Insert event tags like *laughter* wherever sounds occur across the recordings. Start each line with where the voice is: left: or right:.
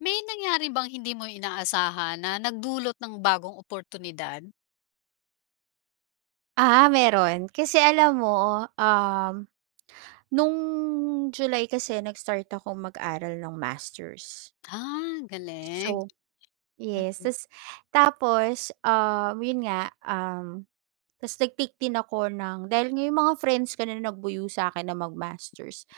left: May nangyari bang hindi mo inaasahan, na nagdulot ng bagong oportunidad?
right: Ah, meron, kasi alam mo, um, nung July kasi, nag-start akong mag-aral ng masters.
left: Ah, galing!
right: So, yes. Tas tapos, um, yun nga, um, tapos nag-take din ako ng dahil nga 'yung mga friends ko na nagbuyo sa akin na mag-masters.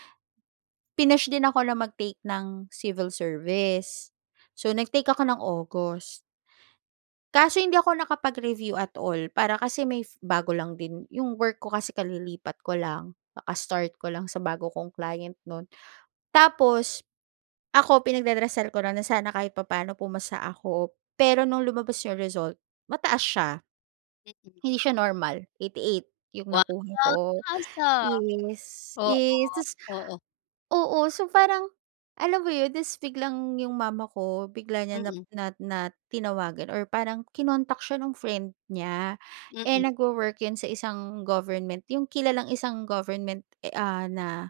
right: Pinush din ako na mag-take ng Civil Service. So, nag-take ako ng August. Kaso hindi ako nakapag-review at all, para Kasi may bago lang din yong work ko kasi kalilipat ko lang. Kaka-start ko lang sa bago kong client no'n. Tapos ako, pinagdarasal ko lang na sana kahit papa'no pumasa ako. Pero no'ng lumabas 'yung result, mataas siya,
left: Mm.
right: hindi siya normal, 88 'yung
left: Wow,
right: nakuha
left: ang
right: ko.
left: taas, ah.
right: Yes,
left: Oo,
right: yes, Tas,
left: oo.
right: oo, so parang alam mo 'yun? Tas biglang yung mama ko, bigla niya na
left: Mm.
right: na na tinawagan or parang kinontak siya nung friend niya. Eh,
left: Mm.
right: nagwo-work yun sa isang government, yung kilalang isang government, e ah, na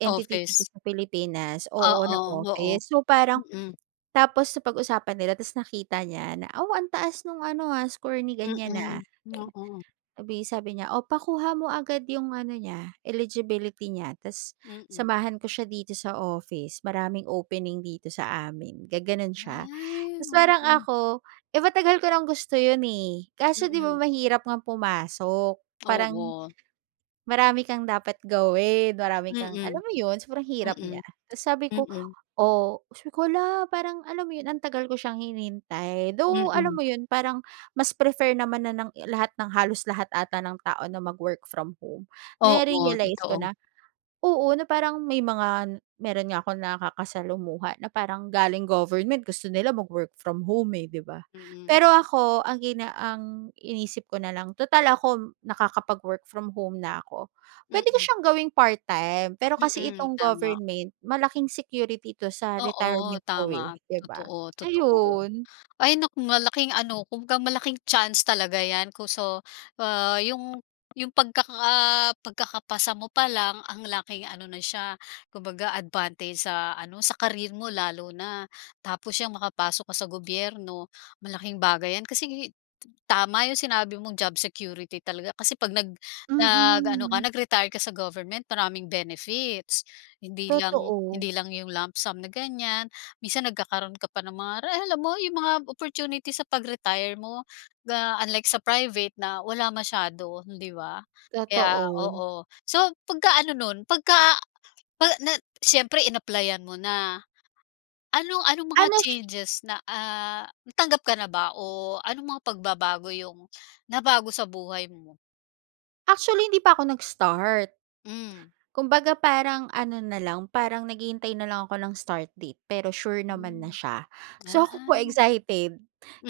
right: entity dito
left: Office.
right: sa Pilipinas, oo, na
left: Oo, oo.
right: office. So, parang
left: Mm.
right: tapos napag-usapan nila. Tapos nakita niya na, wow, "Ang taas no'ng ano ha, score ni ganyan, ah."
left: Mm,
right: Eh,
left: oo.
right: sabay sabi niya, oo, "Pakuha mo agad yong ano niya, eligibility niya. Tas,
left: Mm.
right: samahan ko siya dito sa office. Maraming opening dito sa amin." Gumanon siya. *gasps*
left: Ay!
right: Tapos, parang
left: Oo.
right: ako, eh, matagal ko nang gusto 'yon, eh. Kaso 'di ba,
left: Mm.
right: mahirap ngang pumasok. Parang,
left: Oo.
right: marami kang dapat gawin. Marami kang, alam
left: Mm.
right: mo 'yon, sobrang hirap niya.
left: Mm.
right: Tapos, sabi ko,
left: Mm.
right: "Oh, hala, parang alam mo yon, ang tagal ko siyang hinintay." Though, alam
left: Mm.
right: mo 'yon, parang mas prefer naman na ng lahat, ng halos lahat ata ng tao na mag-work from home.
left: Oo,
right: Na-realize ko
left: totoo.
right: na, oo, na parang may mga meron nga akong nakakasalumuha na parang galing government, gusto nila mag-work from home eh, 'di ba?
left: Mm.
right: Pero ako ang gina ang iniisip ko na lang, tutal ako nakakapag-work from home na ako, puwede ko
left: Mm.
right: siyang gawing part-time. Pero kasi
left: Mm,
right: itong
left: tama.
right: government malaking security ito sa
left: Oo
right: retirement ko, eh,
left: tama,
right: 'di ba?
left: totoo, totoo.
right: Ayun.
left: Ay naku, malaking ano kung ka malaking chance talaga 'yan. Ko so, yung yung pagkaka pagkakapasa mo pa lang, ang laking ano na siya, kumbaga, advantage sa ano sa career mo lalo na. Tapos, yang makapasok ka sa gobyerno malaking bagay yan. Kasi, t tama yong sinabi mong job security talaga. Kasi, 'pag nag nag-ano ka,
right: Mm.
left: nag-retire ka sa government maraming benefits. Hindi lang,
right: Totoo
left: hindi lang yong lump sum na ganyan. Minsan, nagkakaroon ka pa ng mga re alam mo yong mga opportunity sa pag-retire mo. Ah, unlike sa private na wala masyado 'di ba? Kaya
right: Totoo.
left: oo. So, 'pagka ano no'n, 'pagka na pag nag siyempre in-applyan mo na. Ano, anong mga
right: Ano sy
left: changes na, ah, natanggap ka na ba? O anong mga pagbabago yung nabago sa buhay mo?
right: Actually hindi pa ako nag-start.
left: Hmm.
right: Kumbaga parang ano na lang parang naghihintay na lang ako ng start date pero sure naman na
left: Hmm.
right: siya. So ako po
left: Ah.
right: excited,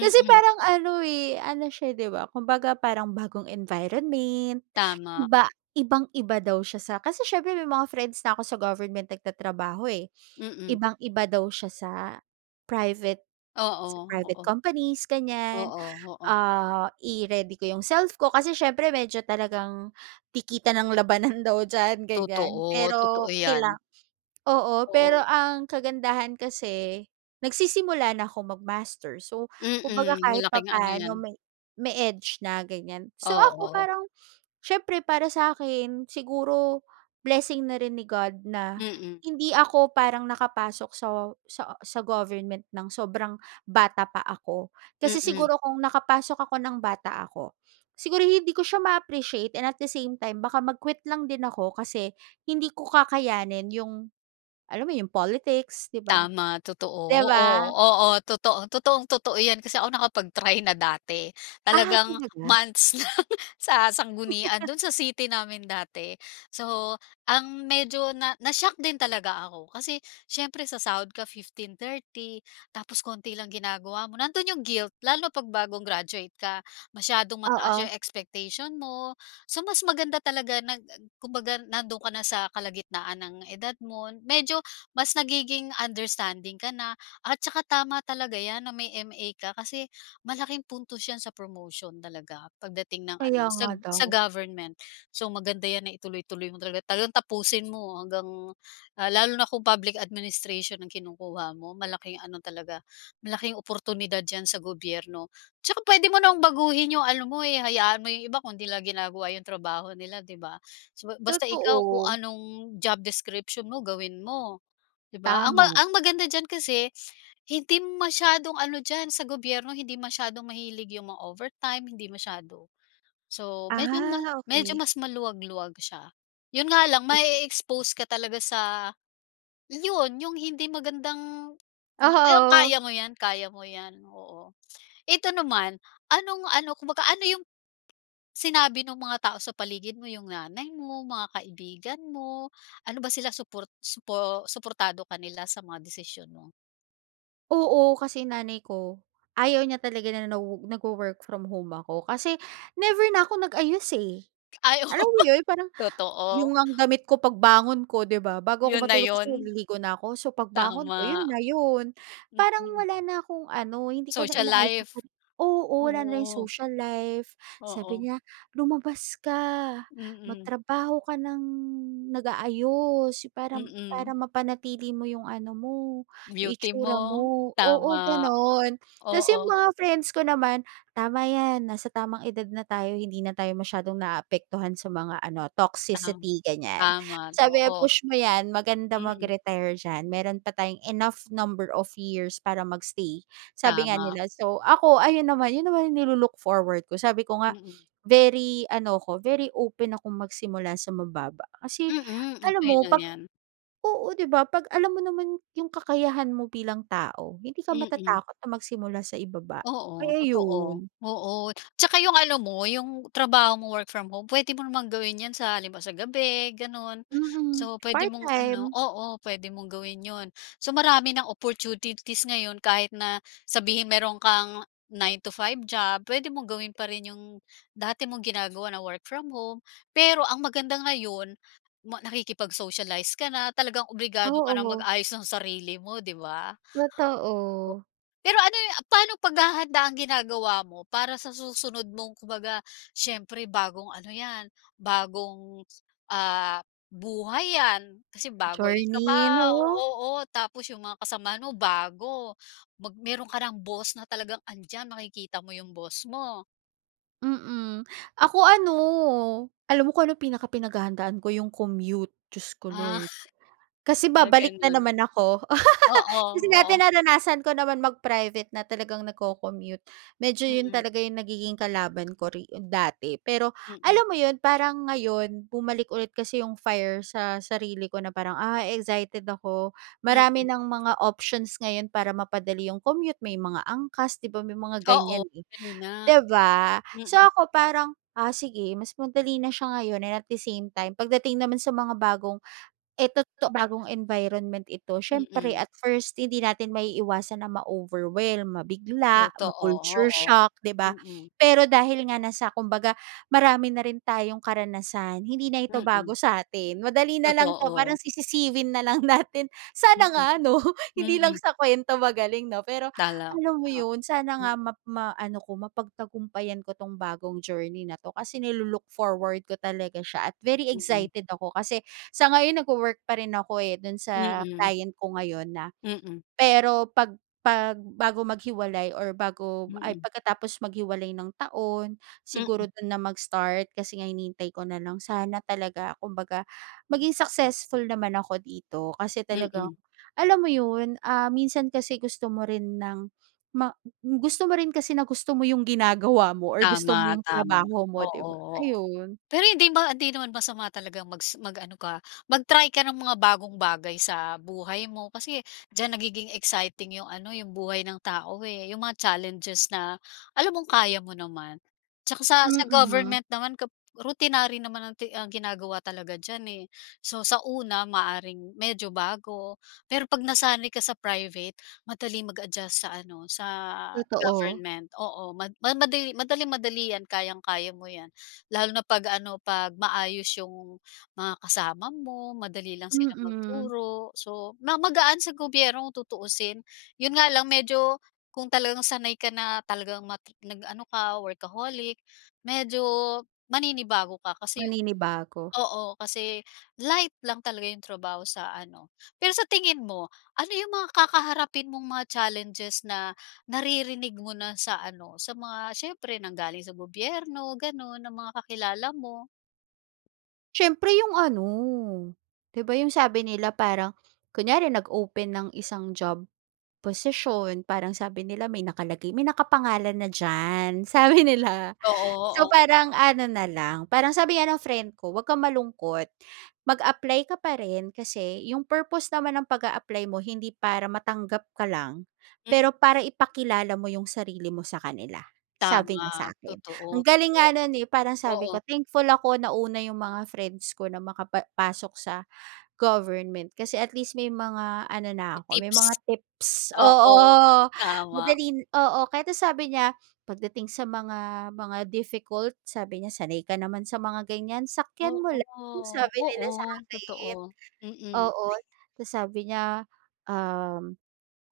right: kasi parang ano, eh, ano siya, 'di ba, kumbaga parang bagong environment,
left: Tama.
right: iba ibang-iba daw siya sa kasi siyempre may mga friends na ako sa government nagtatrabaho, eh.
left: Mm.
right: Ibang-iba daw siya sa private,
left: Oo,
right: sa private
left: oo.
right: companies ganyan.
left: Oo, oo.
right: Ah, i-ready ko 'yong self ko kasi siyempre medyo talagang dikitan ang labanan daw diyan ganyan.
left: Totoo, totoo
right: Pero kailan
left: yan.
right: oo. Pero
left: Oo.
right: ang kagandahan kasi, nagsisimula na ako mag-master, so kumbaga
left: Mm,
right: kahit
left: malaking ano 'yan.
right: papaano may may edge na ganyan. So ako
left: Oo.
right: parang siyempre para sa'kin siguro blessing na rin ni God na
left: Mm.
right: hindi ako parang nakapasok sa sa sa government nang sobrang bata pa ako. Kasi
left: Mm.
right: siguro kung nakapasok ako ng bata ako, siguro hindi ko siya ma-appreciate and at the same time baka mag-quit lang din ako kasi hindi ko kakayanin 'yong, alam mo 'yong politics, 'di ba.
left: Tama, totoo.
right: 'Di
left: Oo,
right: ba?
left: oo, totoo totoong-totoo 'yan. Kasi ako nakapag-try na dati.
right: Ah,
left: Talagang
right: talaga?
left: months lang *chuckles* sa sanggunian
right: *chuckles*
left: do'n sa city namin dati. So ang medyo na na-shock din talaga ako kasi siyempre sasahod ka 15, 30, tapos konti lang ginagawa mo. Nando'n 'yong guilt lalo na 'pag bagong graduate ka. Masyadong mataas
right: Oo.
left: 'yong expectation mo. So mas maganda talaga nag ag kumbaga nandoon ka na sa kalagitnaan ng edad mo. Medyo mas nagiging understanding ka na at saka tama talaga 'yan na may MA ka kasi malaking puntos yan sa promotion talaga pagdating ng ano
right: Kaya nga
left: sag sa
right: daw.
left: government. So maganda 'yan na ituloy-tuloy mo talaga talagang tapusin mo hanggang, ah, lalo na kung Public Administration ang kinukuha mo. Malaking ano talaga, malaking oportunidad diyan sa gobyerno. Tsaka puwede mo namang baguhin 'yong ano mo, eh, hayaan mo 'yong iba kung 'di nila ginagawa 'yong trabaho nila, 'di ba. Basta ikaw kung
right: Totoo.
left: anong job description mo gawin mo, 'di ba. Ang ma
right: Tama.
left: ang maganda diyan kasi hindi masyadong ano diyan sa gobyerno, hindi masyadong mahilig 'yong mga overtime hindi masyado. So medyo ma
right: Ah,
left: medyo
right: okey.
left: mas maluwag-luwag siya. 'Yon nga lang mae-expose ka talaga sa 'yon 'yong hindi magandang 'yan
right: Aha, oo.
left: kaya mo 'yan, kaya mo 'yan, oo. Eto naman, anong ano, kumbaga ano 'yong sinabi no'ng mga tao sa paligid mo, 'yong nanay mo, mga kaibigan mo? Ano ba sila suport supo suportado ka nila sa mga desisyon mo?
right: Oo, kasi nanay ko ayaw niya talaga na nawo nagwo-work from home ako kasi never na ako nag-ayos, eh.
left: Ay oo.
right: Alam mo 'yon
left: *laughs*
right: parang yung
left: Totoo.
right: ngang damit ko pagbangon ko 'di ba, bago ako
left: Yon na
right: matulog kasi
left: yon.
right: naliligo na ako. So, pagbangon ko 'yon
left: Tama.
right: na 'yon. Parang
left: Mhm.
right: wala na akong ano hindi ko na
left: Social
right: inaayos yung
left: life.
right: sarili ko oo wala na 'yong
left: Oo.
right: social life. Sabi
left: Oo.
right: niya, "Lumabas ka,
left: Mm.
right: magtrabaho ka ng nag-aayos parang para
left: Mm.
right: mapanatili mo yung ano mo, yung
left: Beauty
right: itsura
left: mo.
right: mo." Oo,
left: Tama.
right: ganun. Kasi yung
left: Oo.
right: mga friends ko naman tama yan nasa tamang edad na tayo hindi na tayo masyadong naaapektuhan sa mga ano
left: Tam
right: toxicity ganyan.
left: tama,
right: Sabi,
left: oo.
right: "Push mo 'yan maganda
left: Mm.
right: mag-retire diyan. Meron pa tayong enough number of years para mag-stay", sabi nga
left: Tama.
right: nila. So ako, ayun naman yun naman nilo-look-forward ko. Sabi ko nga
left: Mm.
right: very ano ako, very open akong magsimula sa mababa. Kasi
left: Mm,
right: alam
left: okey
right: mo
left: lang
right: 'pag
left: 'yan.
right: oo, 'di ba 'pag alam mo naman 'yong kakayahan mo bilang tao. Hindi ka
left: Mm.
right: matatakot na magsimula sa ibaba,
left: Oo
right: kaya
left: totoo.
right: 'yon.
left: Oo, tsaka 'yong ano mo, 'yong trabaho mo work from home puwede mo namang gawin 'yan sa halimbawa sa gabi gano'n.
right: Mm.
left: So puwede
right: Part
left: mong ano
right: time.
left: oo, puwede mong gawin 'yon. So marami nang opportunities ngayon kahit na sabihin mayroon kang 9 to 5 job, puwede mong gawin pa rin 'yong dati mong ginagawa na work from home. Pero ang maganda ngayon ma nakikipag-socialize ka na talagang obligado ka nang
right: Oo.
left: mag-ayos ng sarili mo, 'di ba?
right: Totoo.
left: Pero ano yu paanong paghahanda ang ginagawa mo para sa susunod mong kumbaga, siyempre bagong ano 'yan, bagong ah, buhay 'yan kasi bago, 'yong
right: Journey,
left: trabaho
right: 'no?
left: oo, tapos 'yong mga kasamahan mo bago, mag meron ka nang boss na talagang andyan makikita mo 'yong boss mo?
right: Mm. Ako ano Alam mo kung anong pinakapinaghahandaan ko 'yung commute. Diyos ko
left: Ah.
right: Lord. Kasi
left: Ah,
right: babalik na
left: gano'n.
right: naman ako.
left: Oo,
right: *laughs* Kasi dati
left: oo.
right: naranasan ko naman mag-private na talagang nagko-commute, medyo 'yon
left: Mm.
right: talaga 'yong nagiging kalaban ko re dati. Pero
left: Mm.
right: alam mo 'yon, parang ngayon bumalik ulit kasi 'yung fire sa sarili ko na parang, "Ah excited ako marami
left: Mm.
right: ng mga options ngayon para mapadali 'yong commute may mga angkas." 'Di ba, may mga
left: Oo,
right: ganyan, eh.
left: kanina.
right: 'Di ba? So,
left: Mm.
right: ako parang, ah, sige mas madali na siya ngayon, and at the same time pagdating naman sa mga bagong eh, to to bagong environment ito. Siyempre
left: Mm.
right: at first, hindi natin maiiwasan na ma-overwhelm, mabigla,
left: Totoo,
right: ma-culture
left: oo.
right: shock, 'di ba?
left: Mm.
right: Pero dahil nga nasa kumbaga marami na rin tayong karanasan, hindi na ito bago
left: Mm.
right: sa atin, madali nalang to parang
left: Totoo.
right: sisisiwin nalang natin. Sana
left: Mm.
right: nga 'no, *chuckles* hindi lang
left: Mm.
right: sa kwento magaling 'no. Pero
left: Talaga.
right: alam mo 'yon, sana nga
left: Hmm.
right: map maano ko mapagtagumpayan ko tong bagong journey na to, kasi nilu-look forward ko talaga siya at very
left: Mm.
right: excited ako. Kasi, sa ngayon nag-wowork pa rin ako, eh, do'n sa
left: Mm.
right: client ko ngayon na
left: Mm.
right: Pero 'pag 'pag bago maghiwalay or bago ay,
left: Mm.
right: pagkatapos maghiwalay ng taon,
left: Mm.
right: siguro do'n na mag-start. Kasi nga hinihintay ko na lang, sana talaga kumbaga maging successful naman ako dito. Kasi talagang,
left: Mm.
right: alam mo 'yon, ah, minsan kasi gusto mo rin ng ma gusto mo rin kasi na gusto mo 'yong ginagawa mo or gusto mo
left: Tama,
right: 'yong
left: tama.
right: trabaho mo,
left: Oo,
right: 'di ba?
left: oo.
right: Ayun.
left: Pero hindi ma hindi naman masama talagang magsi mag-ano ka mag-try ka ng mga bagong bagay sa buhay mo kasi, diyan nagiging exciting 'yong ano, 'yong buhay ng tao, eh, 'yong mga challenges na alam mong kaya mo naman. 'Tsaka sa sa
right: Mm.
left: government naman kap routinary naman ang ti ang ginagawa talaga diyan, eh. So sa una, maaaring medyo bago, pero 'pag nasanay ka sa private, madaling mag-adjust sa ano, sa
right: Totoo.
left: government. Oo ma ma madali madaling-madali 'yan, kayang-kaya mo 'yan. Lalo na 'pag ano, 'pag maayos 'yong mga kasama mo, madali lang silang
right: Mm.
left: magturo, so ma magaan sa gobyerno kung tutuusin. 'Yon nga lang medyo, kung talagang sanay ka na talagang mat nag-ano ka workaholic, medyo maninibago ka kasi 'yong
right: Maninibago.
left: oo kasi, light lang talaga 'yong trabaho sa ano. Pero sa tingin mo ano 'yong mga kakaharapin mong mga challenges na naririnig mo na sa ano, sa mga, siyempre nanggaling sa gobyerno gano'n, ng mga kakilala mo?
right: Siyempre 'yong ano, 'di ba, 'yong sabi nila parang kunyari nag-open ng isang job posisyon parang sabi nila may nakalagay "May nakapangalan na diyan." Sabi nila.
left: *unintelligible* Oo,
right: So,
left: oo.
right: parang ano na lang, parang sabi nga ng friend ko, "'Wag kang malungkot. Mag-apply ka pa rin kasi 'yong purpose naman ng pag-a-apply mo hindi para matanggap ka lang,
left: Hmm.
right: pero para ipakilala mo 'yong sarili mo sa kanila." Sabi
left: Tama
right: niya sa akin. Ang
left: totoo.
right: galing nga no'n, eh. Parang sabi ko,
left: Oo.
right: "Thankful ako nauna 'yong mga friends ko na makapa pasok sa government kasi at least may mga ano na ako may mga
left: Tips.
right: tips."
left: Oo.
right: Oo.
left: Tama.
right: Madaling na, oo. Kahit na sabi niya, "Pagdating sa mga mga difficult," sabi niya, "Sanay ka naman sa mga ganyan, sakyan mo lang."
left: Oo.
right: Sabi nila sa
left: Oo,
right: akin.
left: totoo. Mm.
right: Oo. Ta's sabi niya, um,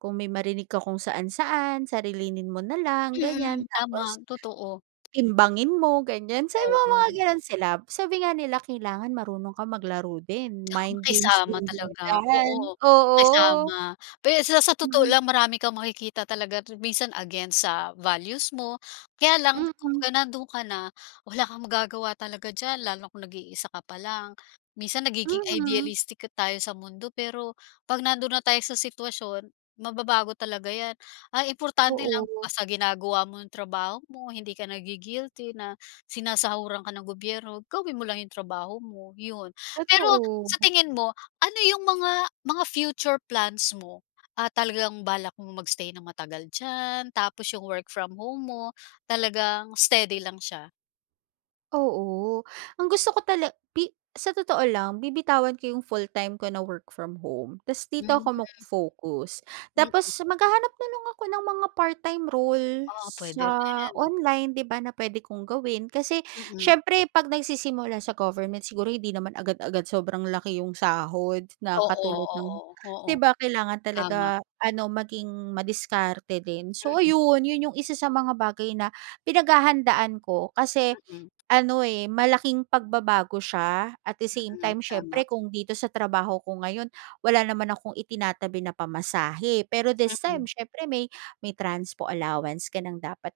right: "Kung may marinig ka kung saan-saan sarilinin mo na lang ganyan
left: Mm.
right: tapos,
left: Tama, totoo.
right: timbangin mo." Ganyan. So, may mga
left: Oo.
right: gano'n sila. Sabi nga nila, "Kailangan marunong kang maglaro din
left: 'Tsaka
right: mind games
left: makisama
right: din
left: talaga.
right: diyan."
left: Oo.
right: Oo. Mm.
left: Makisama pe sa sa totoo
right: Mm.
left: lang marami kang makikita talaga minsan against sa values mo, kaya lang kung
right: Mm.
left: ga nandoon ka na, wala kang magagawa talaga diyan lalo na kung nag-iisa ka pa lang. Minsan nagiging
right: Mhm.
left: idealistic tayo sa mundo. Pero 'pag nandoon na tayo sa sitwasyon, mababago talaga 'yan. Ang importante lang
right: Oo.
left: basta ginagawa mo 'yong trabaho mo, hindi ka nagi-guilty na sinasahuran ka ng gobyerno, gawin mo lang 'yong trabaho mo, 'yon. Pero
right: Totoo.
left: sa tingin mo ano 'yong mga mga future plans mo? Ah, talagang balak mo mag-stay ng matagal diyan? Tapos 'yong work from home mo talagang steady lang siya?
right: Oo, ang gusto ko tala pi sa totoo lang, bibitawan ko yung full-time ko na work from home tas dito
left: Hmm.
right: ako magfo-focus. Tapos
left: Mm.
right: maghahanap na lang ako ng mga part-time role,
left: Oo, puwede
right: sa
left: rin.
right: online, 'di ba? Na puwede kong gawin, kasi
left: Mm.
right: siyempre, 'pag nagsisimula sa government siguro hindi naman agad-agad sobrang laki 'yong sahod, na
left: Oo,
right: katulad ng
left: oo, oo,
right: 'di ba? Kailangan
left: tama.
right: talaga ano, maging madiskarte din. So
left: Mm.
right: ayun, yun yung isa sa mga bagay na pinaghahandaan ko kasi,
left: Mm.
right: ano, eh, malaking pagbabago siya, at the same
left: Mm,
right: time
left: tama.
right: siyempre, kung dito sa trabaho ko ngayon, wala naman akong itinatabi na pamasahe. Pero this time,
left: Mm.
right: siyempre may, may transpo allowance ka ng dapat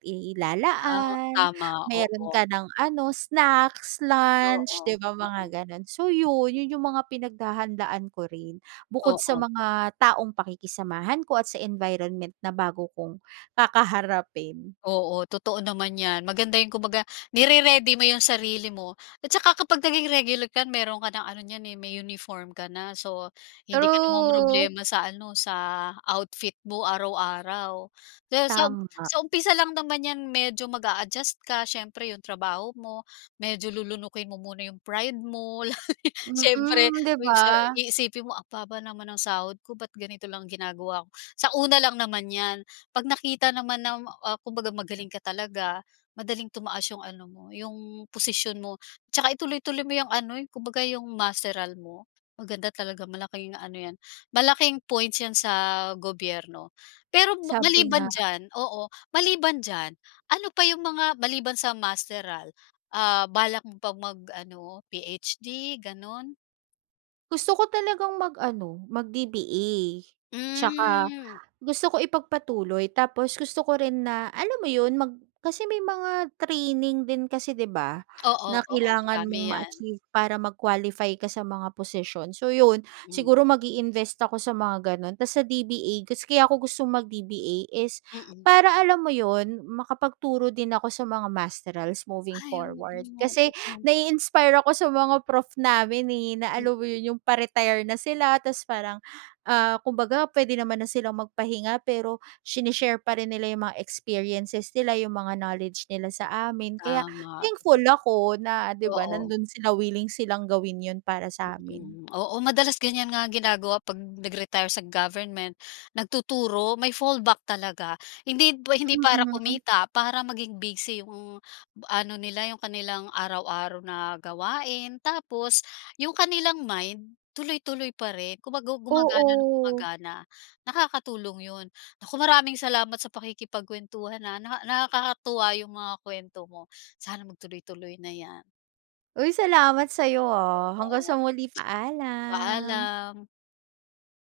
left: Ah,
right: ilalaan,
left: tama,
right: meron
left: oo.
right: ka ng ano, snacks,
left: Oo,
right: lunch
left: oo.
right: 'di ba? Mga
left: Mm.
right: ganun. So yun, yun yung mga pinaghahandaan ko rin, bukod sa
left: Oo.
right: mga taong pakikisamahan ko, at sa environment na bago kong kakaharapin.
left: Oo, totoo naman 'yan, maganda yan kumbaga, nire-ready mo 'yong sarili mo, at tsaka kapag naging regular ka meron ka ng ano niyan, eh, may uniform ka na so, hindi ka na
right: True.
left: ma-mroblema sa ano, sa, outfit mo araw-araw. Kaya sa um
right: Tama.
left: sa umpisa lang naman 'yan medyo mag-aadjust ka siyempre, 'yong trabaho mo, medyo lulunukin mo muna 'yong pride mo, *chuckles* siyempre,
right: Mm, 'di
left: yun sa
right: ba?
left: iisipin mo "Ang baba naman ang sahod ko ba't ganito lang ginagawa ko." Sa una lang naman 'yan, 'pag nakita naman na, ah, kumbaga magaling ka talaga, madaling tumaas 'yong ano mo, 'yong posisyon mo. Tsaka, ituloy-tuloy mo 'yang ano, yung kumbaga 'yong masteral mo, maganda talaga, malaking ano 'yan, malaking points 'yan sa gobyerno. Pero
right: Sabi nga.
left: maliban diyan oo, maliban diyan, ano pa 'yong mga, maliban sa masteral, ah, balak mo pa mag-ano PhD, ganon?
right: Gusto ko talagang mag-ano mag-DBA, tsaka
left: Hmm.
right: gusto ko ipagpatuloy, tapos gusto ko rin na, alam mo yun, mag kasi may mga training din kasi, 'di ba?
left: Oo,
right: Na
left: oo
right: kailangan
left: marami
right: mong
left: 'yan.
right: ma-achieve para mag-qualify ka sa mga position. So 'yon,
left: Mm.
right: siguro magi-invest ako sa mga ganun. Tapos sa DBA, gus kaya ko gustong mag-DBA is
left: Mm.
right: para alam mo yun, makapagturo din ako sa mga masterals moving
left: Ay, oo
right: forward,
left: nga,
right: kasi
left: oo.
right: nai-inspire ako sa mga prof namin, eh, na alam mo
left: Mhm.
right: yun, yung pa-retire na sila tapos parang, ah, kumbaga pwede naman na silang magpahinga, pero sene-share pa rin nila yung mga experiences nila, yung mga knowledge nila sa amin. Kaya
left: Tama.
right: thankful ako na, 'di ba,
left: Oo.
right: nandun sila, willing silang gawin yun para sa amin.
left: Mhm, oo madalas ganyan nga ginagawa 'pag nag-retire sa government, nagtuturo, may fallback talaga, hindi, hindi para
right: Mhm.
left: kumita para maging busy 'yong ano nila 'yong kanilang araw-araw na gawain. Tapos, 'yong kanilang mind tuloy-tuloy pa rin kumbaga gumagana nang
right: Oo.
left: gumagana. Nakakatulong 'yon. Naku, maraming salamat sa pakikipagkuwentuhan ha, naka nakakatuwa 'yong mga kuwento mo. Sana magtuloy-tuloy na 'yan.
right: Uy, salamat sa 'yo ha, hanggang
left: Oo.
right: sa muli, paalam.
left: Paalam.